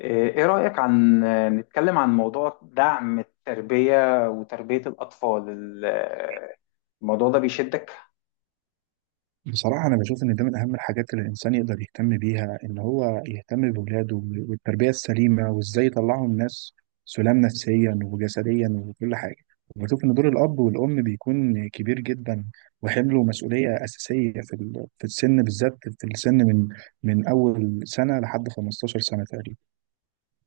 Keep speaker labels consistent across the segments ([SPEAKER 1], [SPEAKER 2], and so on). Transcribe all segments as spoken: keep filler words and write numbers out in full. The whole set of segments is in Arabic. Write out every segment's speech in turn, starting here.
[SPEAKER 1] إيه رأيك، عن نتكلم عن موضوع دعم التربية وتربية الأطفال. ال- الموضوع ده بيشدك؟
[SPEAKER 2] بصراحة أنا بشوف إن ده من أهم الحاجات اللي الإنسان يقدر يهتم بيها، إن هو يهتم بولاده والتربية السليمة وإزاي يطلعهم ناس سلام نفسيا وجسديا وكل حاجة. وبشوف إن دور الأب والأم بيكون كبير جدا وحمله مسؤولية أساسية في ال- في السن، بالذات في السن من من أول سنة لحد خمسة عشر سنة تقريبا.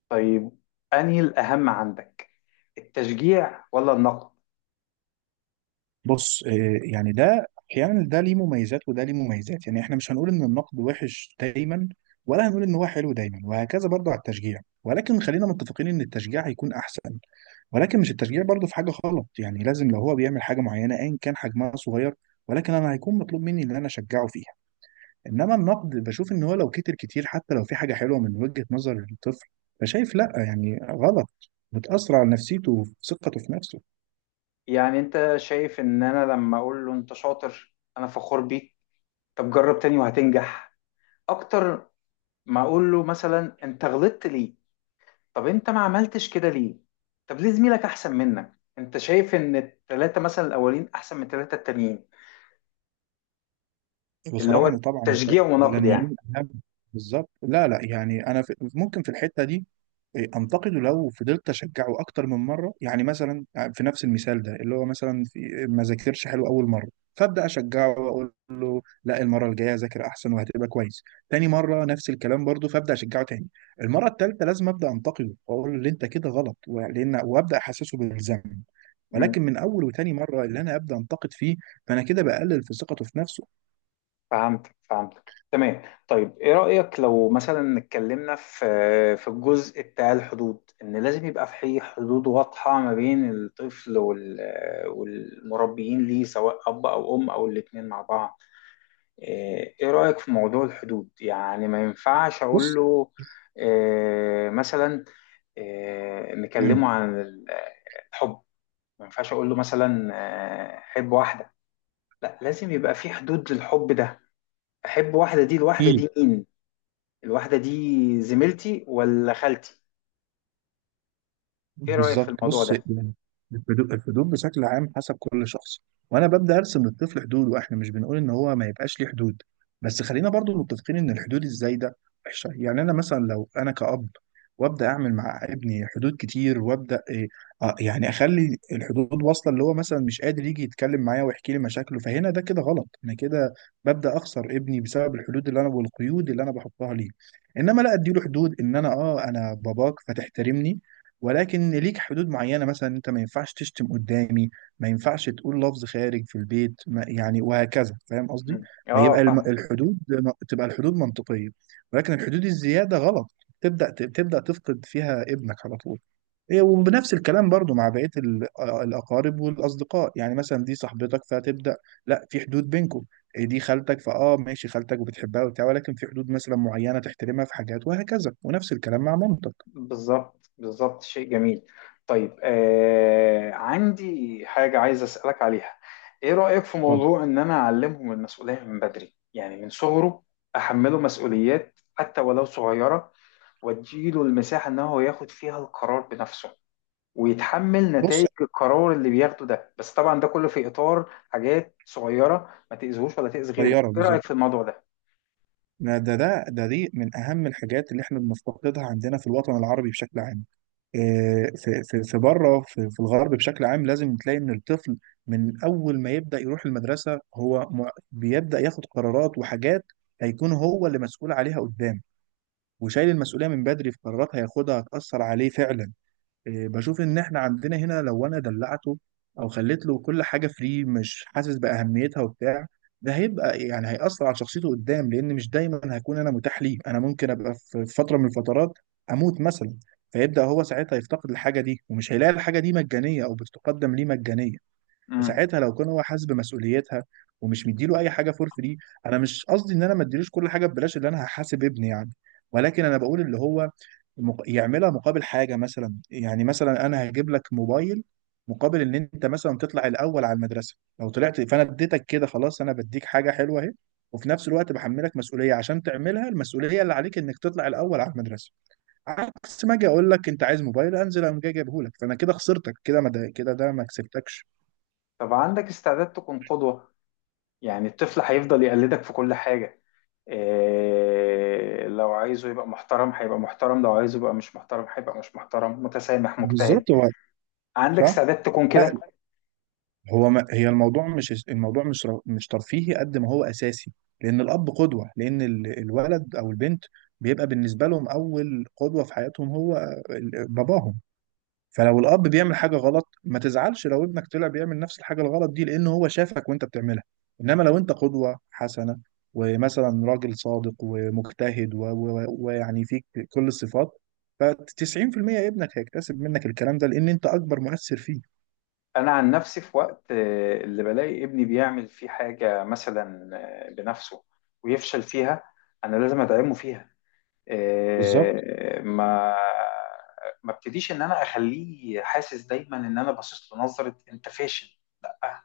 [SPEAKER 1] طيب، أنهي الأهم عندك، التشجيع ولا النقد؟
[SPEAKER 2] بص، آه، يعني ده احيانا ده ليه مميزات وده ليه مميزات. يعني احنا مش هنقول ان النقد وحش دايما، ولا هنقول ان هو حلو دايما، وهكذا برضه على التشجيع، ولكن خلينا متفقين ان التشجيع هيكون احسن. ولكن مش التشجيع برضه في حاجه غلط، يعني لازم لو هو بيعمل حاجه معينه ايا كان حجمها صغير، ولكن انا هيكون مطلوب مني ان انا اشجعه فيها. انما النقد بشوف ان هو لو كتر كتير، حتى لو في حاجه حلوه من وجهه نظر الطفل، فشايف لا يعني غلط، بتاثر على نفسيته وثقته في نفسه.
[SPEAKER 1] يعني أنت شايف إن أنا لما أقول له أنت شاطر، أنا فخور بيك، طب جرب تاني وهتنجح أكتر، ما أقول له مثلا أنت غلطت ليه؟ طب أنت ما عملتش كده ليه؟ طب ليه زميلك أحسن منك؟ أنت شايف إن التلاتة مثلا الأولين أحسن من التلاتة التانيين؟ اللي
[SPEAKER 2] بصراحة
[SPEAKER 1] هو
[SPEAKER 2] أنا طبعا الثلاثة
[SPEAKER 1] تشجيع ونقد يعني.
[SPEAKER 2] الأولانيين أهم. بالظبط، لا لا يعني أنا في ممكن في الحتة دي إيه، أنتقده لو فضلت أشجعه أكتر من مرة. يعني مثلا، آه، في نفس المثال ده، اللي هو مثلا في ما ذاكرش حلو أول مرة، فأبدأ أشجعه وأقول له لا، المرة الجاية ذاكر أحسن وهتبقى كويس. تاني مرة نفس الكلام برضه، فأبدأ أشجعه تاني. المرة التالتة لازم أبدأ أنتقده وأقول له اللي أنت كده غلط ولأن، وأبدأ أحسسه بالذنب.
[SPEAKER 1] مم.
[SPEAKER 2] ولكن من أول وتاني مرة اللي أنا أبدأ أنتقد فيه، فأنا كده بقلل في ثقته في نفسه.
[SPEAKER 1] فهمتك فهمتك تمام. طيب، ايه رأيك لو مثلا اتكلمنا في في الجزء بتاع الحدود، ان لازم يبقى في حدود واضحة ما بين الطفل وال والمربيين ليه، سواء اب او ام او الاتنين مع بعض؟ ايه إيه رأيك في موضوع الحدود؟ يعني ما ينفعش اقول
[SPEAKER 2] بص،
[SPEAKER 1] له إيه مثلا؟ إيه نكلمه عن ال- الحب؟ ما ينفعش اقول له مثلا، آه، حب واحدة. لا، لازم يبقى في حدود للحب ده. احب واحده، دي الواحده
[SPEAKER 2] اكيد.
[SPEAKER 1] دي مين؟ الواحده دي زميلتي ولا خالتي؟ ايه رايك في
[SPEAKER 2] بالظبط،
[SPEAKER 1] الموضوع
[SPEAKER 2] بص
[SPEAKER 1] ده؟
[SPEAKER 2] يعني، الحدود الحدود بشكل عام حسب كل شخص، وانا ببدا ارسم للطفل حدوده. احنا مش بنقول ان هو ما يبقاش ليه حدود، بس خلينا برضو متفقين ان الحدود الزايده وحشه. يعني انا مثلا لو انا كأب وابدا اعمل مع ابني حدود كتير وابدا إيه، آه يعني اخلي الحدود واصله اللي هو مثلا مش قادر يجي يتكلم معايا ويحكي لي مشاكله، فهنا ده كده غلط، انا كده ببدا اخسر ابني بسبب الحدود اللي انا والقيود اللي انا بحطها ليه. انما لا، اديله حدود ان انا اه انا باباك فتحترمني، ولكن ليك حدود معينة. مثلا انت ما ينفعش تشتم قدامي، ما ينفعش تقول لفظ خارج في البيت، ما يعني، وهكذا. فاهم قصدي؟
[SPEAKER 1] مم.
[SPEAKER 2] ما
[SPEAKER 1] اه،
[SPEAKER 2] يبقى الم-
[SPEAKER 1] فاهمك.
[SPEAKER 2] الحدود، تبقى الحدود منطقية، ولكن الحدود الزيادة غلط، تبدأ تبدأ تفقد فيها ابنك على طول. إيه، وبنفس الكلام برضو مع بقية ال- آه، الأقارب والأصدقاء. يعني مثلا دي صاحبتك، فتبدأ لا، في حدود بينكم. إيه، دي خالتك، فاه ماشي خالتك وبتحبها وبتاع، ولكن في حدود مثلا معينة تحترمها في حاجات، وهكذا، ونفس الكلام مع مامتك.
[SPEAKER 1] بالظبط بالظبط، شيء جميل. طيب، آه عندي حاجه عايز اسالك عليها. ايه رايك في
[SPEAKER 2] طب
[SPEAKER 1] موضوع ان انا اعلمهم المسؤوليه من بدري، يعني من صغره احمله مسؤوليات حتى ولو صغيره، واديله المساحه ان هو ياخد فيها القرار بنفسه، ويتحمل
[SPEAKER 2] بص،
[SPEAKER 1] نتائج القرار اللي بياخده ده، بس طبعا ده كله في إطار حاجات صغيرة ما تأذيهوش ولا تأذي غيره.
[SPEAKER 2] طيارة
[SPEAKER 1] إيه
[SPEAKER 2] بالظبط.
[SPEAKER 1] رأيك في الموضوع ده؟
[SPEAKER 2] ده ده ده ده دي من أهم الحاجات اللي احنا بنفتقدها عندنا في الوطن العربي بشكل عام. إيه، في في في بره في, في الغرب بشكل عام لازم تلاقي إن الطفل من أول ما يبدأ يروح المدرسة هو م- بيبدأ ياخد قرارات وحاجات هيكون هو اللي مسؤول عليها قدام، وشايل المسؤولية من بدري في قرارات هياخدها هتأثر عليه فعلا. إيه، بشوف ان احنا عندنا هنا لو انا دلعته او خليت له كل حاجه فري، مش حاسس باهميتها وبتاع، ده هيبقى يعني هيأثر على شخصيته قدام، لان مش دايما هكون انا متاح ليه. انا ممكن ابقى في في فتره من الفترات اموت مثلا، فيبدأ هو ساعتها يفتقد الحاجه دي، ومش هيلاقي الحاجه دي مجانيه او بتقدم ليه مجانيه.
[SPEAKER 1] امم.
[SPEAKER 2] فساعتها لو كان هو حاسس بمسؤوليتها ومش مديله اي حاجه فور فري. انا مش قصدي ان انا ما اديلوش كل حاجه ببلاش، اللي انا هحاسب ابني يعني، ولكن انا بقول اللي هو مق- يعملها مقابل حاجة. مثلا يعني مثلا أنا هجيب لك موبايل مقابل إن أنت مثلا تطلع الأول على المدرسة. لو طلعت فأنا اديتك كده، خلاص أنا بديك حاجة حلوة أهي، وفي نفس الوقت بحملك مسؤولية عشان تعملها، المسؤولية اللي عليك إنك تطلع الأول على المدرسة. عكس ما أجي أقول لك أنت عايز موبايل أنزل أقوم جاي جايبهولك، فأنا كده خسرتك كده، ما ده كده ده ما كسبتكش.
[SPEAKER 1] طب عندك استعداد تكون قدوة؟ يعني الطفل هيفضل يقلدك في كل حاجة. إيه لو عايزه يبقى محترم هيبقى محترم، لو عايزه يبقى مش محترم هيبقى مش محترم، متسامح، مجتهد.
[SPEAKER 2] بالظبط هو.
[SPEAKER 1] عندك
[SPEAKER 2] صح؟
[SPEAKER 1] استعداد تكون كده؟
[SPEAKER 2] لا، هو ما هي الموضوع مش الموضوع مش ر- مش ترفيهي قد ما هو اساسي. لان الاب قدوه، لان ال- الولد او البنت بيبقى بالنسبه لهم اول قدوه في حياتهم هو ال- باباهم. فلو الاب بيعمل حاجه غلط، ما تزعلش لو ابنك طلع بيعمل نفس الحاجه الغلط دي، لان هو شافك وانت بتعملها. انما لو انت قدوه حسنه، ومثلا راجل صادق ومجتهد و- و- ويعني فيك كل الصفات، ف تسعين في المية ابنك هيكتسب منك الكلام ده، لان انت اكبر مؤثر فيه.
[SPEAKER 1] أنا عن نفسي، في وقت آه، اللي بلاقي ابني بيعمل فيه حاجة مثلا آه، بنفسه ويفشل فيها، أنا لازم أدعمه فيها.
[SPEAKER 2] بالظبط.
[SPEAKER 1] آه، ما ما ابتديش ان انا اخليه حاسس دايما ان انا باصص له نظره انت فاشل، لا.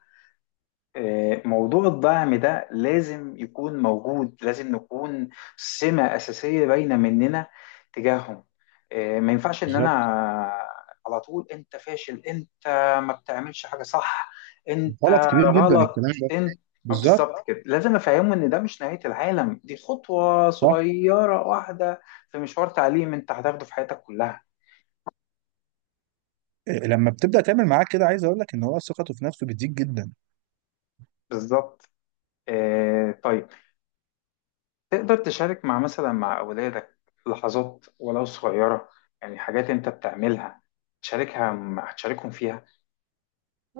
[SPEAKER 1] آه، موضوع الدعم ده لازم يكون موجود، لازم نكون سمة أساسية باينة مننا تجاههم. آه، ما ينفعش إن أنا
[SPEAKER 2] بالظبط.
[SPEAKER 1] على طول، أنت فاشل، أنت ما بتعملش حاجة صح، أنت
[SPEAKER 2] غلط كبير جدا
[SPEAKER 1] غلط،
[SPEAKER 2] الكلام ده.
[SPEAKER 1] أنت. آه،
[SPEAKER 2] بالظبط.
[SPEAKER 1] بالظبط كده، لازم أفهمه إن ده مش نهاية العالم، دي خطوة
[SPEAKER 2] صح.
[SPEAKER 1] صغيرة واحدة في مشوار تعليم أنت هتاخده في حياتك كلها.
[SPEAKER 2] إيه، لما بتبدا تعمل معاه كده، عايز اقول لك ان هو ثقته في نفسه بتزيد جدا.
[SPEAKER 1] بالظبط. آه، طيب، تقدر تشارك مع مثلا مع أولادك لحظات ولو صغيرة؟ يعني حاجات أنت بتعملها، تشاركها مع تشاركهم فيها.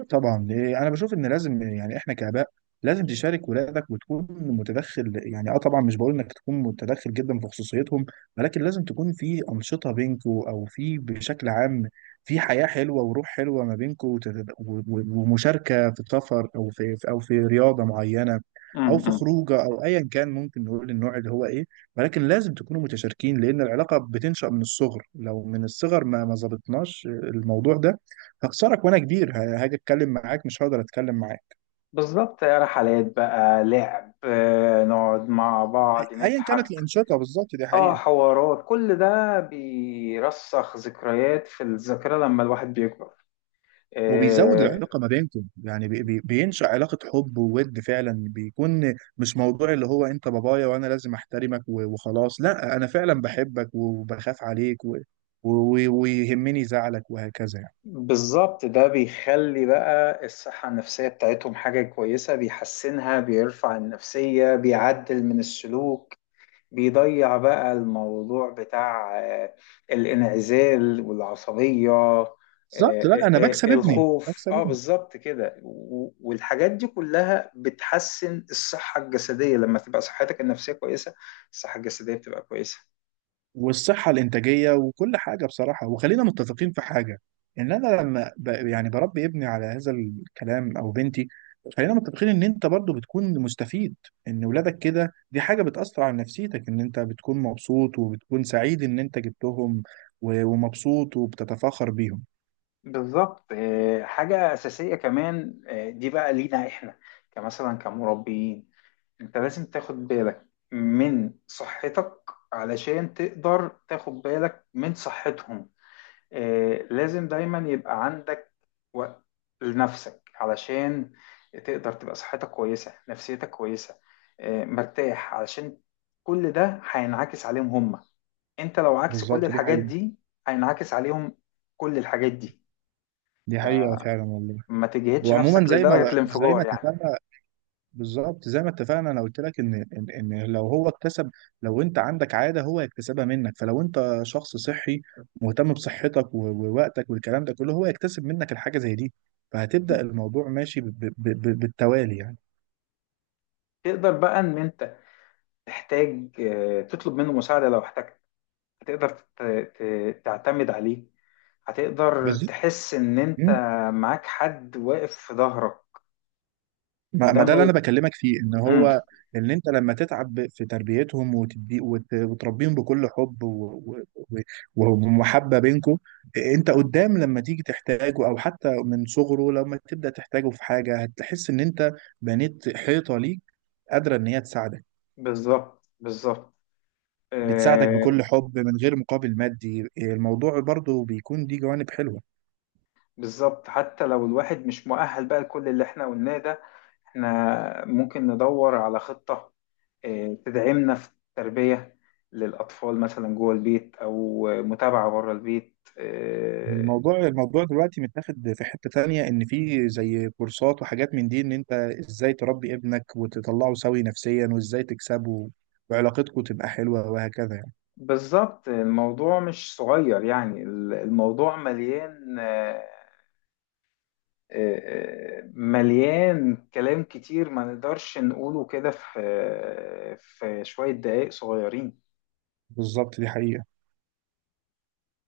[SPEAKER 2] طبعا، إيه، انا بشوف ان لازم يعني احنا كاباء لازم تشارك ولادك وتكون متدخل. يعني اه طبعا مش بقول انك تكون متدخل جدا في خصوصيتهم، ولكن لازم تكون في انشطه بينكوا او في بشكل عام في حياه حلوه وروح حلوه ما بينكوا، وتت- و- و- ومشاركه في سفر او في او في رياضه معينه او في
[SPEAKER 1] امم.
[SPEAKER 2] خروجه او ايا كان ممكن نقول النوع اللي هو ايه، ولكن لازم تكونوا متشاركين. لان العلاقه بتنشا من الصغر، لو من الصغر ما ما ظبطناش الموضوع ده هخسرك، وانا كبير ه- هاجي اتكلم معاك مش هقدر اتكلم معاك.
[SPEAKER 1] بالظبط، رحلات بقى، لعب، آه، نقعد مع بعض
[SPEAKER 2] ايا كانت
[SPEAKER 1] نضحك.
[SPEAKER 2] الانشقه بالظبط، دي
[SPEAKER 1] اه،
[SPEAKER 2] حقيقه.
[SPEAKER 1] حوارات، كل ده بيرسخ ذكريات في الذاكرة لما الواحد بيكبر.
[SPEAKER 2] وبيزود
[SPEAKER 1] آه،
[SPEAKER 2] العلاقه ما بينكم. يعني بي بي بينشا علاقه حب وود فعلا، بيكون مش موضوع اللي هو انت بابايا وانا لازم احترمك و- وخلاص. لا، انا فعلا بحبك وبخاف عليك و- و- و- ويهمني زعلك وهكذا يعني.
[SPEAKER 1] بالظبط. ده بيخلي بقى الصحة النفسية بتاعتهم حاجة كويسة، بيحسنها، بيرفع النفسية، بيعدل من السلوك، بيضيع بقى الموضوع بتاع آه، الانعزال والعصبية. آه،
[SPEAKER 2] بالظبط، لا
[SPEAKER 1] آه،
[SPEAKER 2] انا بكسب
[SPEAKER 1] آه،
[SPEAKER 2] ابني
[SPEAKER 1] الخوف،
[SPEAKER 2] بكسب
[SPEAKER 1] اه
[SPEAKER 2] ابني.
[SPEAKER 1] بالظبط كده. و- والحاجات دي كلها بتحسن الصحة الجسدية، لما تبقى صحتك النفسية كويسة، الصحة الجسدية بتبقى كويسة.
[SPEAKER 2] والصحة الإنتاجية وكل حاجة بصراحة. وخلينا متفقين في حاجة، إن أنا لما ب... يعني بربي ابني على هذا الكلام أو بنتي، خلينا متفقين إن أنت برضو بتكون مستفيد إن ولادك كده. دي حاجة بتأثر على نفسيتك، إن أنت بتكون مبسوط وبتكون سعيد إن أنت جبتهم و... ومبسوط وبتتفاخر بيهم.
[SPEAKER 1] بالظبط. آه، حاجة أساسية كمان، آه، دي بقى لينا إحنا كمثلا كمربيين، أنت لازم تاخد بالك من صحتك علشان تقدر تاخد بالك من صحتهم. آه، لازم دايما يبقى عندك وقت لنفسك علشان تقدر تبقى صحتك كويسة، نفسيتك كويسة، آه، مرتاح، علشان كل ده هينعكس عليهم هم، انت لو عكس كل
[SPEAKER 2] بالظبط دي
[SPEAKER 1] الحاجات
[SPEAKER 2] حقيقة.
[SPEAKER 1] دي هينعكس عليهم كل الحاجات دي.
[SPEAKER 2] دي حقيقة فعلا والله.
[SPEAKER 1] ما تجهدش
[SPEAKER 2] وعموما
[SPEAKER 1] نفسك
[SPEAKER 2] زي ما
[SPEAKER 1] لدرجة
[SPEAKER 2] ب... زي ما
[SPEAKER 1] الانفجار يعني.
[SPEAKER 2] اتفقنا. بالظبط زي ما اتفقنا، انا قلت لك ان ان إن لو هو اكتسب، لو انت عندك عاده هو يكتسبها منك. فلو انت شخص صحي مهتم بصحتك و- ووقتك والكلام ده كله، هو يكتسب منك الحاجه زي دي،
[SPEAKER 1] م.
[SPEAKER 2] فهتبدا الموضوع ماشي ب- ب- ب- بالتوالي يعني.
[SPEAKER 1] تقدر بقى ان انت تحتاج آه، تطلب منه مساعدة لو احتجت. تقدر ت- ت- تعتمد عليه، هتقدر
[SPEAKER 2] بالظبط،
[SPEAKER 1] تحس ان انت معاك حد واقف في ظهرك،
[SPEAKER 2] ما
[SPEAKER 1] وده
[SPEAKER 2] ما ده
[SPEAKER 1] مو.
[SPEAKER 2] اللي انا بكلمك فيه، ان
[SPEAKER 1] امم.
[SPEAKER 2] هو ان انت لما تتعب في تربيتهم وتدي وت- وتربيهم بكل حب و- و- و- ومحبه بينكم، انت قدام لما تيجي تحتاجه، او حتى من صغره لما تبدا تحتاجه في حاجه، هتحس ان انت بنيت حيطه ليك قادره ان هي تساعدك،
[SPEAKER 1] بالظبط بالظبط.
[SPEAKER 2] بتساعدك
[SPEAKER 1] آه
[SPEAKER 2] بكل حب من غير مقابل مادي. الموضوع برضو بيكون دي جوانب حلوه.
[SPEAKER 1] بالظبط، حتى لو الواحد مش مؤهل بقى لكل اللي احنا قلناه ده، احنا ممكن ندور على خطة آه تدعمنا في التربية للأطفال، مثلا جوه البيت أو متابعة بره البيت. آه
[SPEAKER 2] الموضوع الموضوع دلوقتي متاخد في حتة تانية، ان في زي كورسات وحاجات من دي ان انت ازاي تربي ابنك وتطلعه سوي نفسيا، وازاي تكسبه وعلاقتكم تبقى حلوة وهكذا يعني.
[SPEAKER 1] بالظبط، الموضوع مش صغير يعني، الموضوع مليان، آه مليان كلام كتير، ما نقدرش نقوله كده في في شوية دقايق صغيرين.
[SPEAKER 2] بالظبط دي حقيقة.